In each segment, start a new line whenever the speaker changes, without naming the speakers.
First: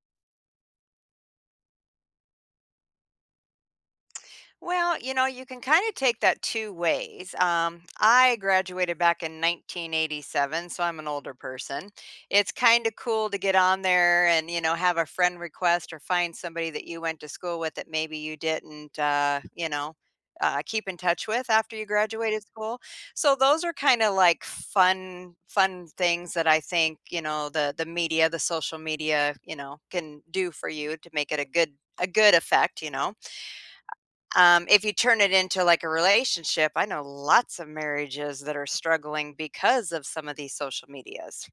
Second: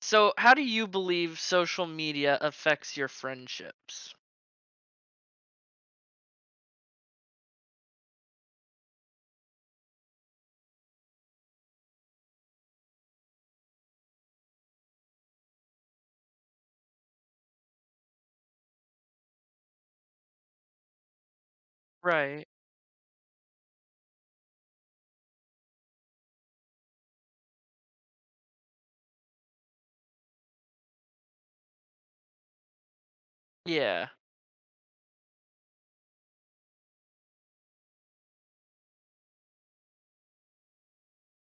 So, how do you believe social media affects your friendships?
Well, you know, you can kind of take that two ways. I graduated back in 1987, so I'm an older person. It's kind of cool to get on there and, you know, have a friend request or find somebody that you went to school with that maybe you didn't, you know, keep in touch with after you graduated
Right.
school. So those are kind of like fun, fun things that I think, you know, the media, the social media, you know, can do for you to make it a good effect, you know.
Yeah.
If you turn it into like a relationship, I know lots of marriages that are struggling because of some of these social medias.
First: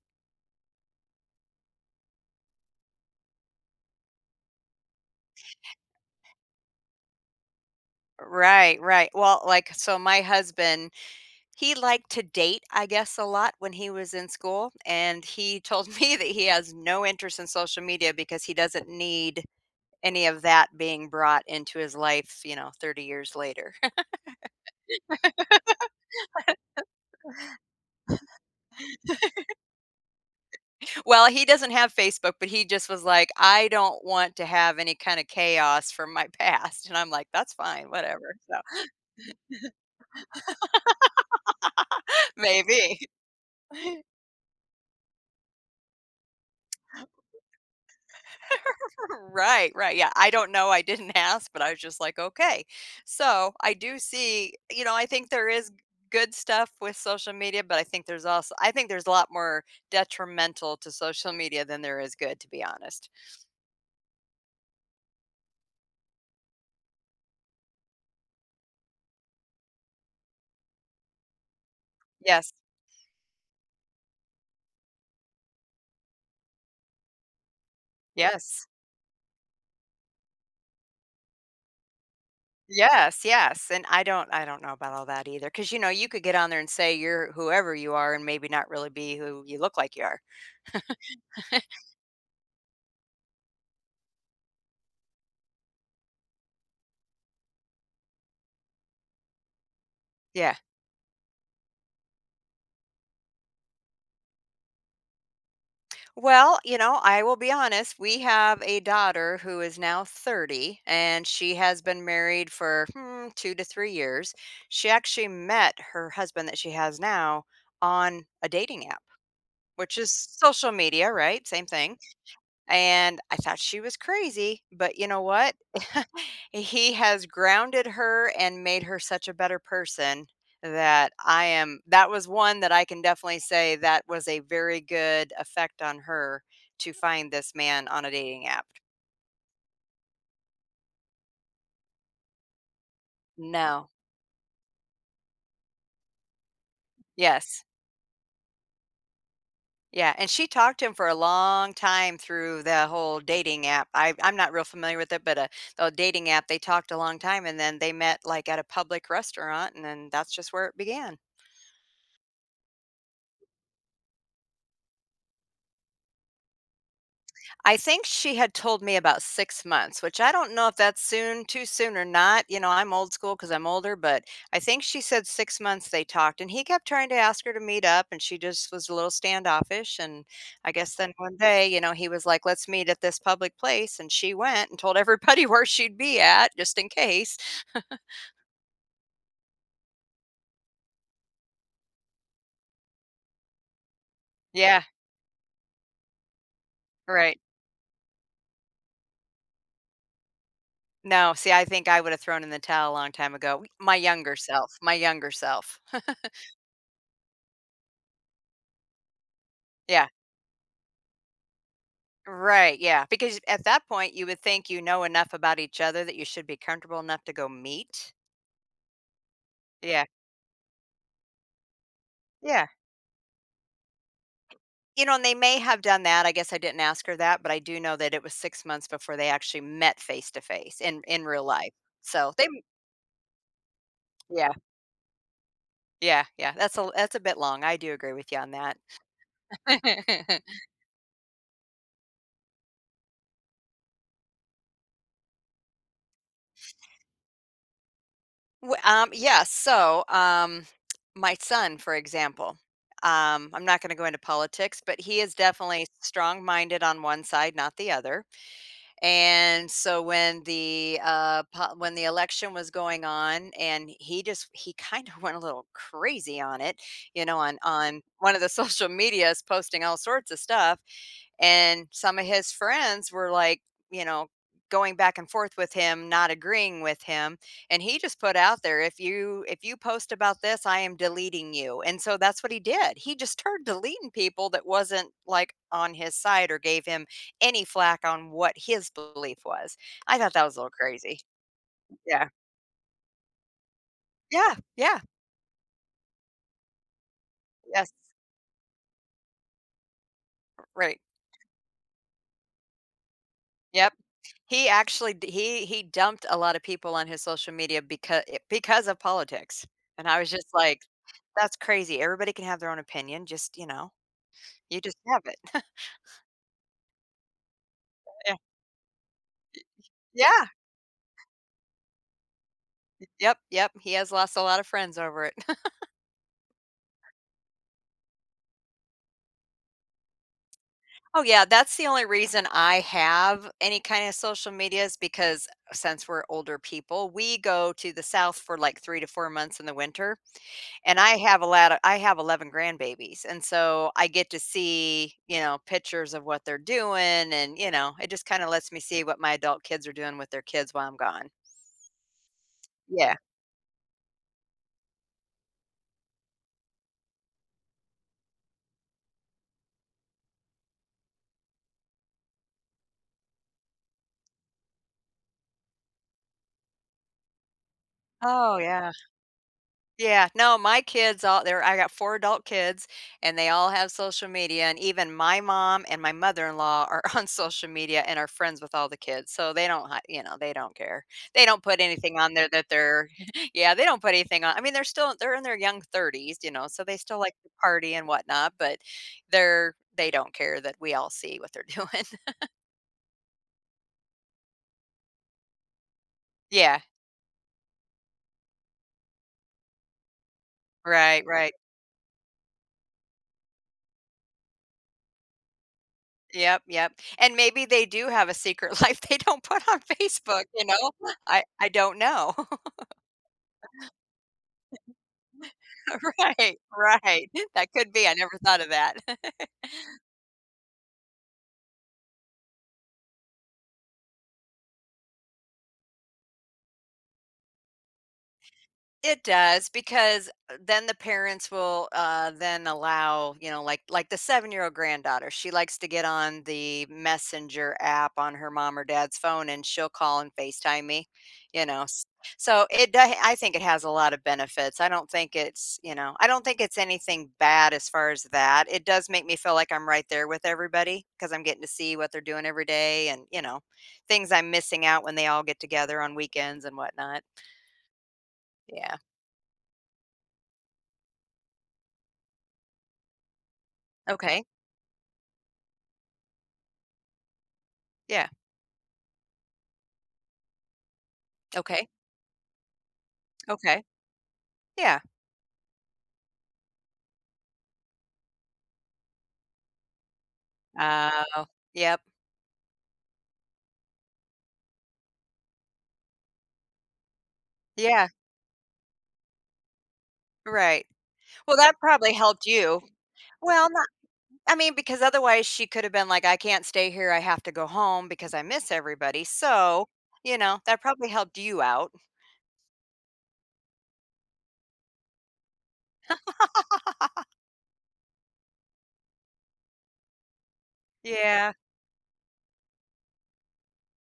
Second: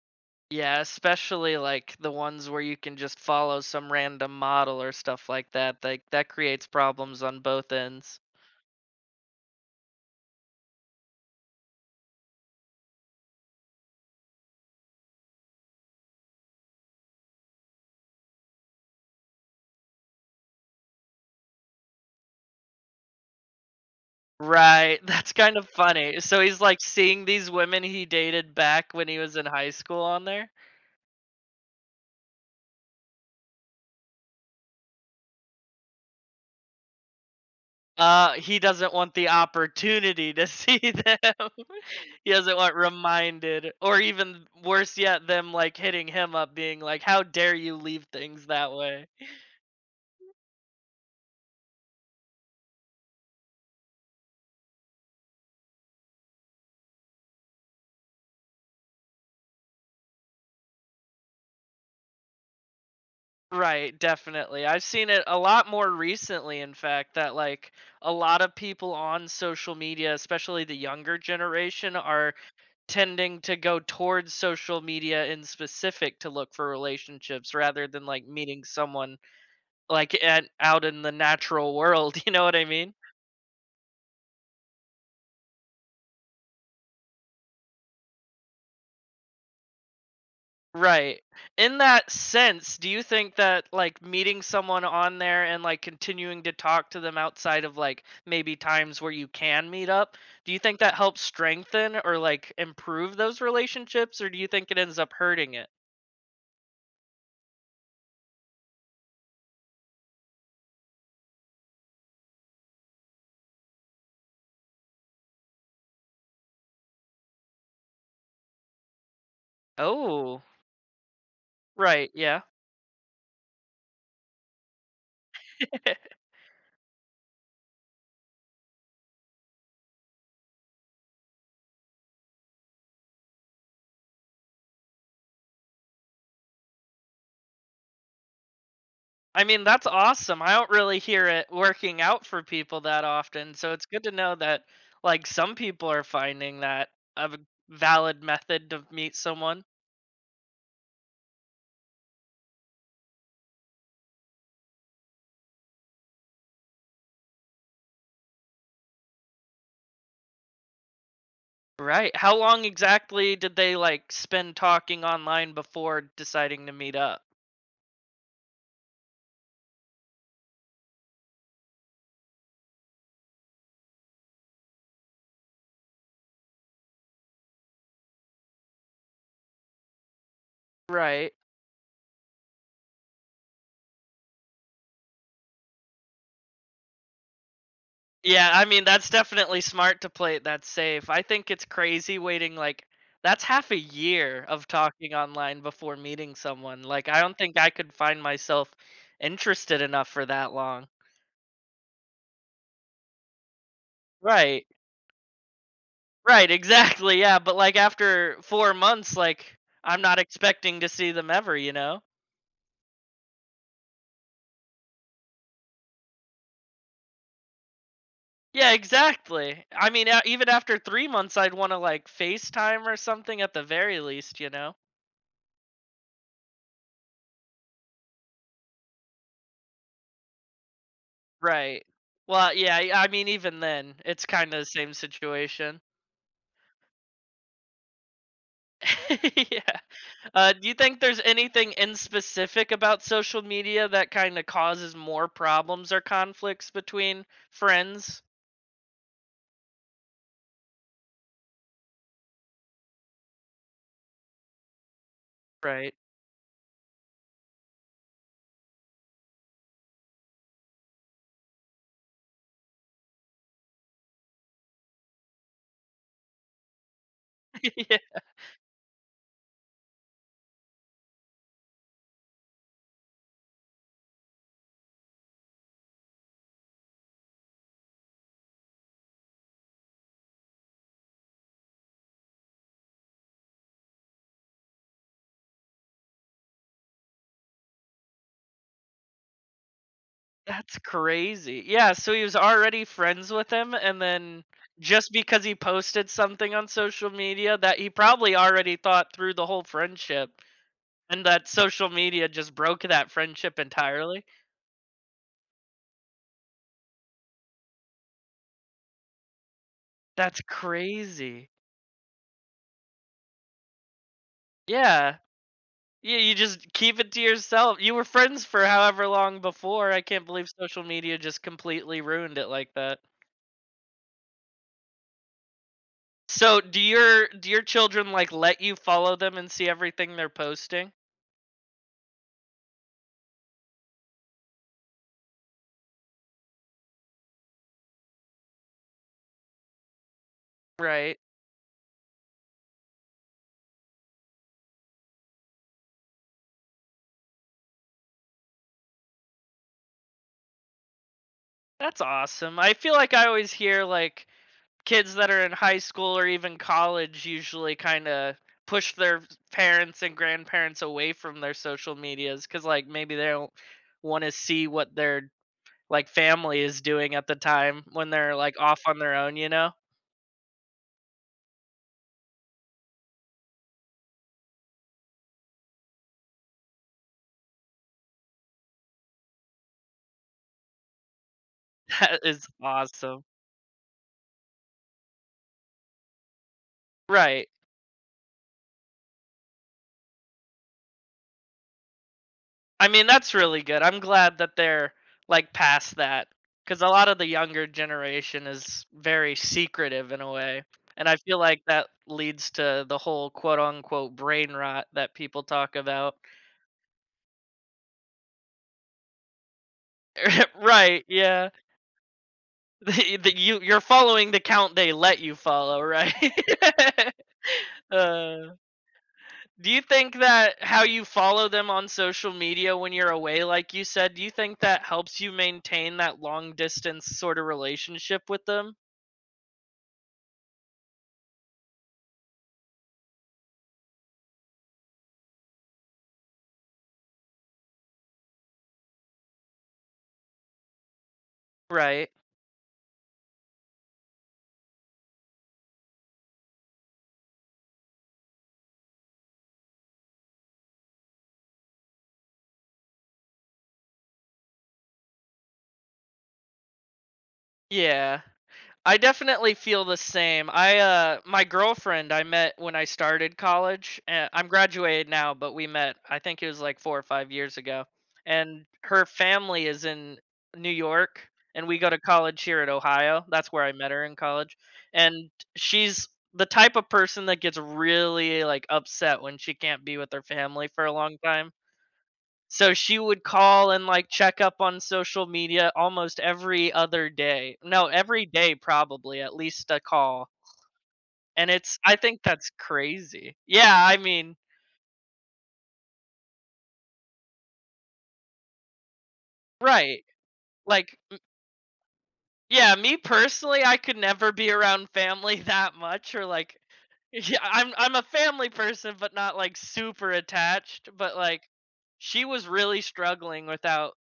Yeah, especially like the ones where you can just follow some random model or stuff like that. Like that creates problems on both ends.
Right, right. Well, like, so my husband, he liked to date, I guess, a lot when he was in school. And he told me that he has no interest in social media because he doesn't need any of that being brought into his life, you know, 30 years later.
Right. That's kind of funny. So he's like seeing these women he dated back when he was in high school on there?
Well, he doesn't have Facebook, but he just was like, "I don't want to have any kind of chaos from my past," and I'm like, "That's fine, whatever."
He
So,
doesn't want the opportunity to see them. He doesn't want
maybe.
reminded, or even worse yet, them like hitting him up, being like, "How dare you leave things that way?"
Right, right, yeah, I don't know, I didn't ask, but I was just like, "Okay." So, I do see you know, I think there is good stuff with social media, but I think there's also I think there's a lot more detrimental to social media than there is good, to be honest.
Right, definitely. I've seen it a lot more recently, in fact, that like a lot of people on social media, especially the younger generation, are
Yes,
tending to go towards social media in specific to look for relationships rather than like meeting
yes.
someone like at, out in the natural world. You know what I mean?
Yes, yes, and I don't know about all that either, because you know, you could get on there and say you're whoever you are and maybe not really be who you look like you are.
Right. In that sense, do you think that like meeting someone on there and like continuing to talk to them outside of like maybe times where you can meet up, do
Yeah.
you think that helps strengthen or like improve those relationships, or do you think it ends up hurting it?
Well, you know, I will be honest, we have a daughter who is now 30, and she has been married for, 2 to 3 years. She actually met her husband that she has now on a dating app, which is
Oh.
social media, right? Same thing.
Right, yeah.
And I thought she was crazy, but you know what? He has grounded her and made her such a better person that I am that was one that I can definitely say that was a very good effect on her to find this man on a dating app.
I mean, that's awesome. I don't really hear it working out for people that often, so it's
No.
good to know that like some people are finding that a
Yes.
valid method to meet someone.
Yeah, and she talked to him for a long time through the whole dating app. I'm not real familiar with it, but, the dating app, they talked a long time, and then they met, like, at a public restaurant, and then that's just where it began.
Right. How long exactly did they like spend talking online before deciding to meet up?
I think she had told me about 6 months, which I don't know if that's soon too soon or not, you know, I'm old school because 'cause I'm older, but I think she said 6 months they talked, and he kept trying to ask her to meet up, and she just was a little standoffish, and I guess then
Right.
one day, you know, he was like, "Let's meet at this public place," and she went and told everybody where she'd be at just in case.
Yeah, I mean that's definitely smart to play it that safe. I think it's crazy waiting like that's half a year of
Yeah,
talking online before meeting someone. Like I don't
right.
think I could find myself interested enough for that long.
No, see, I think I would have thrown in the towel a long time ago.
Right.
My younger self.
Right, exactly, yeah, but, like, after 4 months, like, I'm
Yeah.
not expecting to see them ever, you know?
Right, yeah, because at that point, you would think you know enough about each other that you should be comfortable enough to go meet.
Yeah, exactly. I
Yeah,
mean, a even after 3 months, I'd wanna, like,
yeah.
FaceTime or something at the very least, you know?
You know, and they may have done that, I guess I didn't ask her that, but I do know that it was 6 months before they actually met face to face in real life.
Right.
So, they
Well, yeah, yeah, I mean, even then, it's
yeah,
kinda the same situation.
yeah, that's a bit long, I do agree with you on that.
Yeah. Do you think there's anything in specific about social media that kinda causes more problems or conflicts between friends?
W um, yeah, so, um, my son, for example, I'm not gonna go into politics, but he is definitely
Right.
strong-minded on one side, not the other. And so when the when the election was going on, and he kind of went a little crazy on it, you know, on
Yeah.
one of the social medias, posting all sorts of stuff. And some of his friends were like, you know, going back and forth with him, not agreeing with him. And he just put out there, if you post about this, I am deleting you. And so that's what he did. He just started deleting people that wasn't like on his side or gave him any flack on what his belief was. I thought that was a little
That's
crazy.
crazy. Yeah, so he
Yeah.
was already friends with him, and then
Yeah. Yeah.
just because he posted something on social media that he
Yes.
probably already thought through the whole friendship
Right.
and that social media just broke that friendship
Yep.
entirely.
He actually he dumped a lot of people on his social media because of politics. And I was
That's
just like,
crazy.
that's crazy. Everybody can have their own opinion, just, you know, you just
Yeah.
have it.
Yeah, you just keep it to yourself. You were
Yeah.
friends for however long before. I can't
Yeah.
believe social media just completely ruined it like that.
Yep, yep, he has lost a lot of friends over it.
So, do your children like let you follow them and see everything they're posting?
Oh, yeah, that's the only reason I have any kind of social media is because since we're older people, we go to the South for, like, 3 to 4 months in the winter, and
Right.
I have 11 grandbabies, and so I get to see, you know, pictures of what they're doing and, you know, it just kinda lets me see what my adult kids are doing with their kids while I'm gone.
That's awesome. I feel like
Yeah.
I always hear like kids that are in high school or even college usually kind of push their parents and grandparents away from their social medias cuz like maybe they don't want to see what their like family is doing at the time when they're
Oh,
like off
yeah.
on their own, you know?
Yeah, no, My kids all there I got 4 adult kids and they all have social media and even my mom and my mother-in-law are on social media and are friends with all the kids. So they don't hi you know, they don't care. They don't put anything
That
on
is
there that they're
awesome.
Yeah, they don't put anything on I mean, they're in their young 30s, you know, so they still like
Right.
to party and whatnot, but they don't care that we all see what they're doing.
I mean, that's really good. I'm glad that they're like past that because
Yeah,
a lot of the younger generation is very secretive in a way. And I
right,
feel
right.
like that leads to the whole quote unquote brain rot that people talk about.
Yep, yep, and maybe they do have a secret life they don't put on Facebook, you know?
Right.
I
Yeah.
I don't know.
You're following the count they let you follow, right?
Right, right. That could be, I never
uh,
thought of that.
Do you think that how you follow them on social media when you're away, like you said, do you think that helps you maintain that long distance sort of relationship with them?
It does because then the parents will then allow you know like the 7-year old granddaughter she likes to get on the messenger app on her mom or dad's phone and she'll call and FaceTime me, you know.
Right.
So I think it has a lot of benefits. I don't think it's you know I don't think it's anything bad as far as that. It does make me feel like I'm right there with everybody because I'm getting to see what they're doing every day and you know things I'm missing out when they all get together on weekends and whatnot.
Yeah. I
Yeah.
definitely feel the same. I my girlfriend I met when I started college. And
Okay.
I'm graduated now, but we met I think it was like 4 or 5 years ago.
Yeah.
And her family is in New York, and we
Okay,
go to college here at Ohio. That's where I
okay.
met her in college.
Yeah.
And she's the type of person that gets really like upset when she can't be with her family for a long
Oh,
time.
yep.
So she would call and, like, check up on social media almost every other day. No,
Yeah,
every day, probably at least a call,
right.
and
Well, that
it's I
probably
think
helped
that's
you.
crazy.
Well,
Yeah,
not
I mean
I mean, because otherwise she could have been like, "I can't stay here, I have to go home because I miss everybody." So,
right.
you know, that
Like,
probably
m
helped you out.
yeah, me personally, I could never be around family that much or, like, yeah, I'm a family person, but not, like, super attached, but, like,
Yeah,
she was really struggling without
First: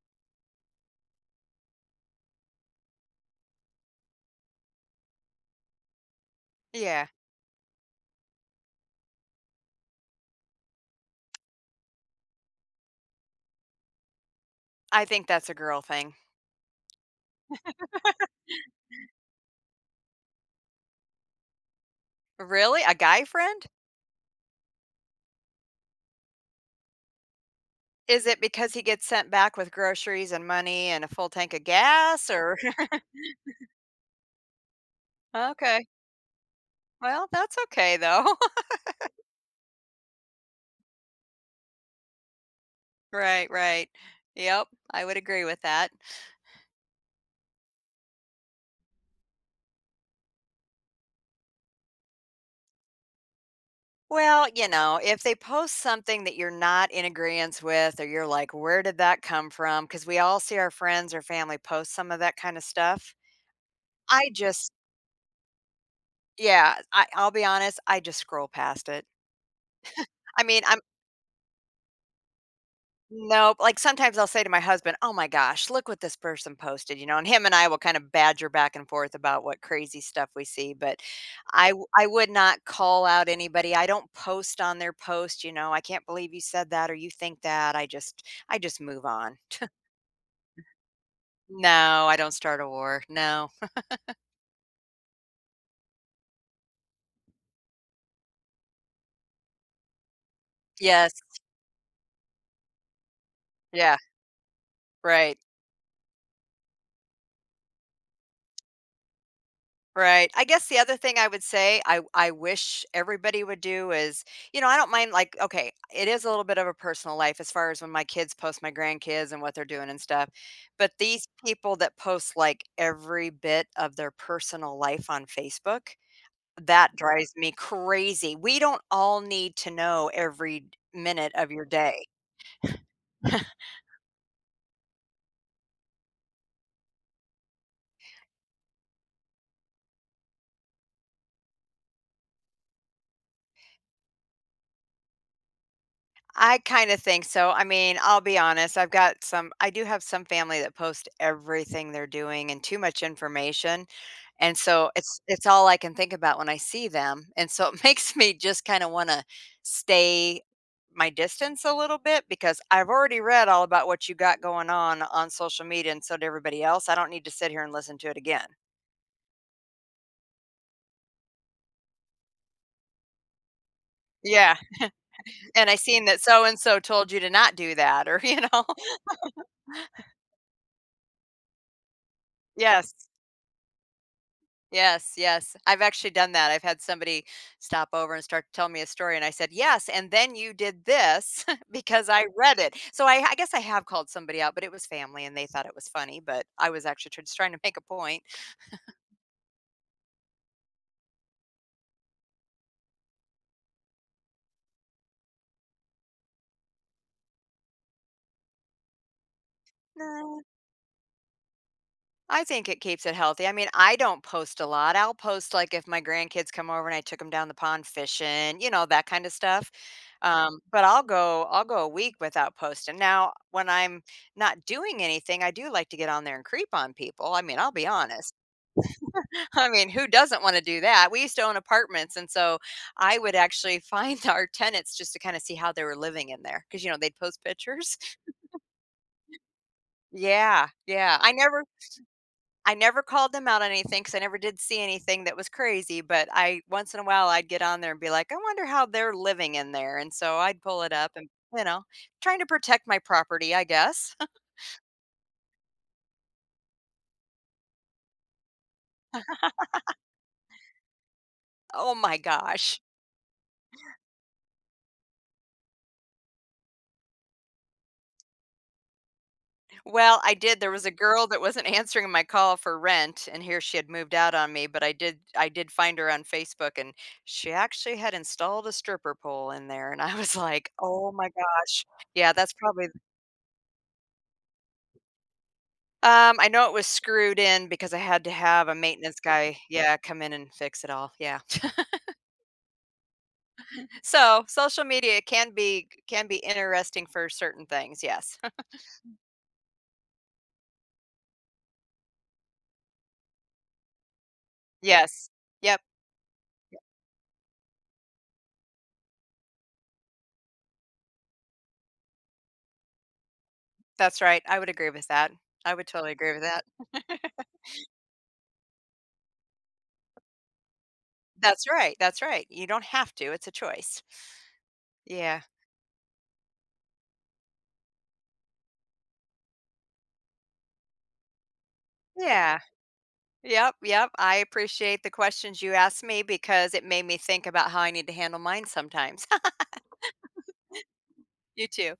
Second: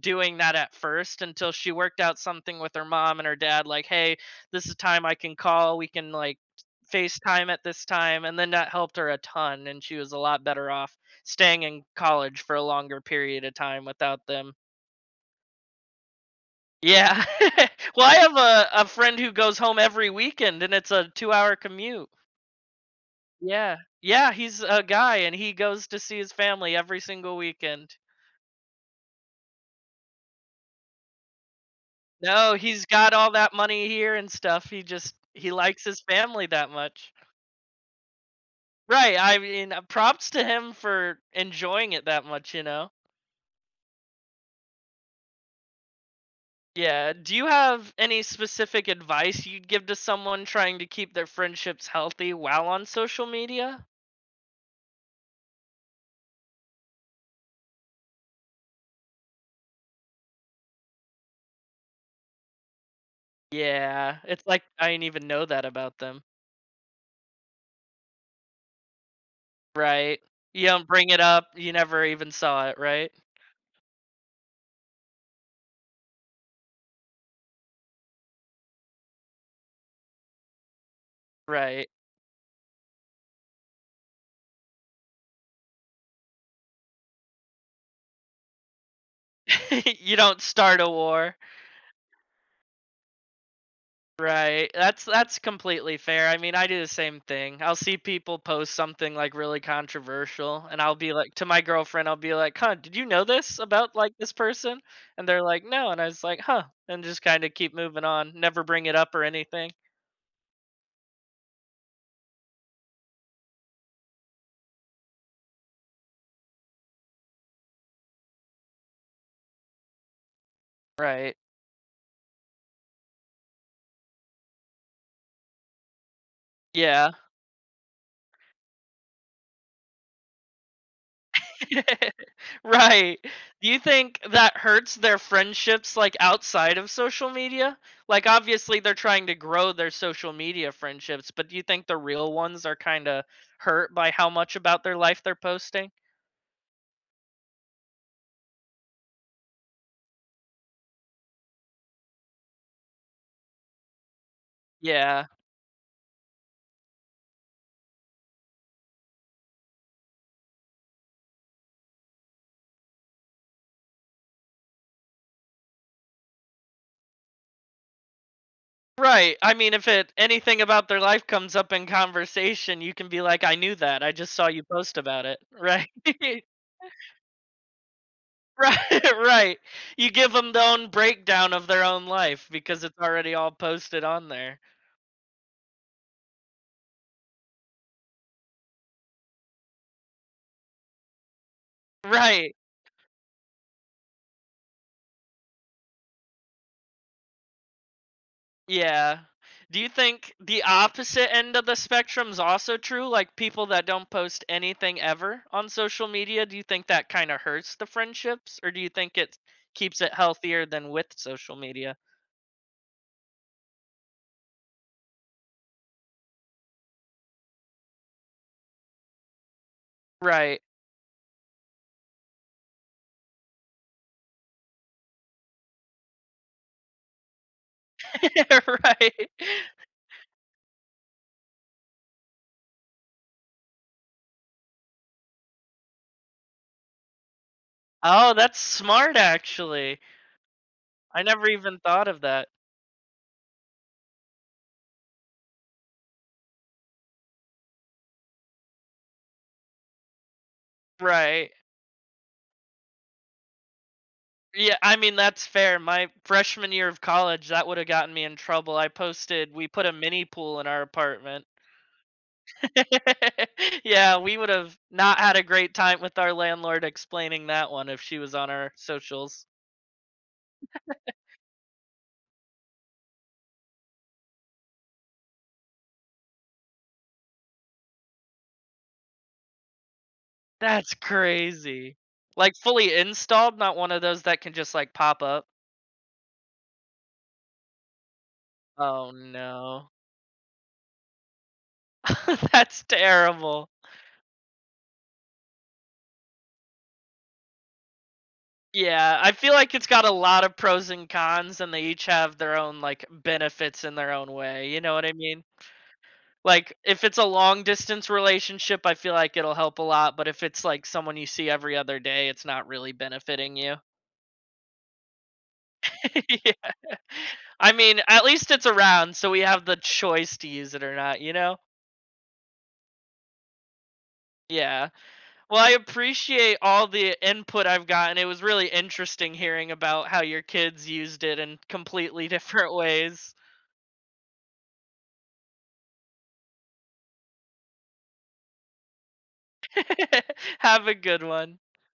doing that at first until she worked out something with her mom and her dad like, hey, this is time I can call, we can like
yeah.
FaceTime at this time, and then that helped her a ton and she was a lot better off staying in college for a longer period of time without them.
I think that's a girl thing.
Yeah. Well, I have a friend who goes home every weekend and it's a 2-hour commute.
Really? A guy friend?
Yeah. Yeah, he's a guy and he goes to see his family every single weekend.
Is it because he gets sent back with groceries and money and a full tank of gas
No,
or
he's got all that money here and stuff. He just he likes
okay.
his family that much.
Well, that's okay though.
Right. I mean, props to him for enjoying it that much, you know.
Right, right. Yep, I would agree with that.
Yeah, do you have any specific advice you'd give to someone trying to keep their friendships healthy while on social media?
Well, you know, if they post something that you're not in agreement with, or you're like, where did that come from? Because we all see our friends or family post some of that kind of stuff.
Yeah,
I
it's like
just,
I didn't even know that about them.
yeah, I'll be honest, I just scroll past it.
Right.
I mean,
You
I
don't bring it up, you never even saw it, right?
Nope, like, sometimes I'll say to my husband, "Oh my gosh, look what this person posted," you know, and him and I will kind of badger back and forth about what crazy stuff we see, but
Right.
I would not call out anybody, I don't post on their post, you know, "I can't believe you said that or you think that," I just move on.
You don't start a war.
No, I don't start a war, no.
Right. That's completely fair. I mean, I do the same thing. I'll see people post something like really controversial and I'll be
Yes,
like to my girlfriend, I'll be like, "Huh, did you know this about
yeah,
like this person?" And
right.
they're like, "No." And I was like, "Huh." And just kind of keep moving on, never bring it up or anything.
Right. I guess the other thing I would say I wish everybody would do is, you know, I don't mind like okay, it is a little bit of a personal life as far as when my kids post my grandkids and what they're doing and stuff. But these
Right.
people that post like every bit of their personal life on Facebook, that
Yeah.
drives me crazy. We don't all need to know every minute of your day.
Right. Do you think that hurts their friendships, like, outside of social media? Like, obviously, they're trying to grow their social media friendships, but do you think the real ones are kinda hurt by how much about their life they're posting?
I kinda think so. I mean, I'll be honest, I do have some family that post everything they're doing and too much information, and so it's
Yeah.
it's all I can think about when I see them, and so it makes me just kinda wanna stay my distance a little bit because I've already read all about what you got going on social media and so did everybody else. I don't need to sit here and listen to it again.
Right, I mean, if it anything about their life comes up in conversation, you can be like, "I knew that, I just saw
Yeah,
you post about it."
and I
Right.
seen that so and so told you to not do that or, you know?
Right, right. You give them the own breakdown of their own life because
Yes.
it's already all posted on there.
Yes, yes. I've actually done that. I've had somebody stop over and start to tell me a story, and I said, "Yes, and then you did this because I
Right.
read it." I guess I have called somebody out, but it was family, and they thought it was funny. But I was actually just trying to make a point.
Yeah. Do you think the opposite end of the spectrum is also true? Like people that don't post anything ever on social media, do you think that kind of hurts the friendships or do you think it keeps it healthier than with social media?
I think it keeps it healthy. I mean, I don't post a lot. I'll post like if my grandkids come over and I took them down the pond fishing, you know, that kind of stuff. Um,
Right.
but I'll go I'll go a week without posting. Now, when I'm not doing anything, I do like to get on there and creep on people. I mean, I'll be honest.
Right.
I mean, who doesn't want to do that? We used to own apartments and so I would actually find our tenants just to kind of see how they were living in there because you know, they'd post pictures.
Oh, that's smart actually.
Yeah, yeah.
I never even thought of that.
I never called them out on anything because I never did see anything that was crazy, but I once in a while, I'd get on there and be like, "I wonder how they're living in there," and so I'd pull it up and,
Right.
you know, trying to protect my property, I guess.
Yeah, I mean that's fair. My freshman year of college, that would have gotten me in trouble. I posted we put a mini pool in our apartment.
Oh my gosh.
Yeah, we would have not had a great time with our landlord explaining that one if she was on our socials.
Well, I did There was a girl that wasn't answering my call for rent, and here she had moved out on me, but I did find her on Facebook, and she actually had installed a stripper pole in there, and I was like,
That's
"Oh my gosh."
crazy.
Yeah, that's
Like
probably
fully installed, not one of those that can just like pop up.
I know it was screwed in because I had to have a
Oh
maintenance guy,
no.
yeah, come in and fix it all, yeah.
That's terrible.
So, social media can be interesting for certain things, yes.
Yeah, I feel like it's got a lot of pros and cons and they each have their own like benefits in their own way. You know what I
Yes.
mean?
Yep,
Like if it's a long distance relationship, I feel like it'll help a lot, but if it's like someone you see every other day, it's not really benefiting you.
that's right, I would agree with that. I would totally agree with that.
Yeah. I mean, at least it's around, so we have the choice to use it or not, you know?
That's right, you don't have to, it's a choice.
Yeah.
Yeah.
Well, I appreciate all the input I've gotten. It was really interesting hearing about how your kids used it in completely
Yeah.
different ways.
Yep, yep, I appreciate the questions you asked me because it made me think about how I need to handle mine sometimes.
Have a good one.
You too.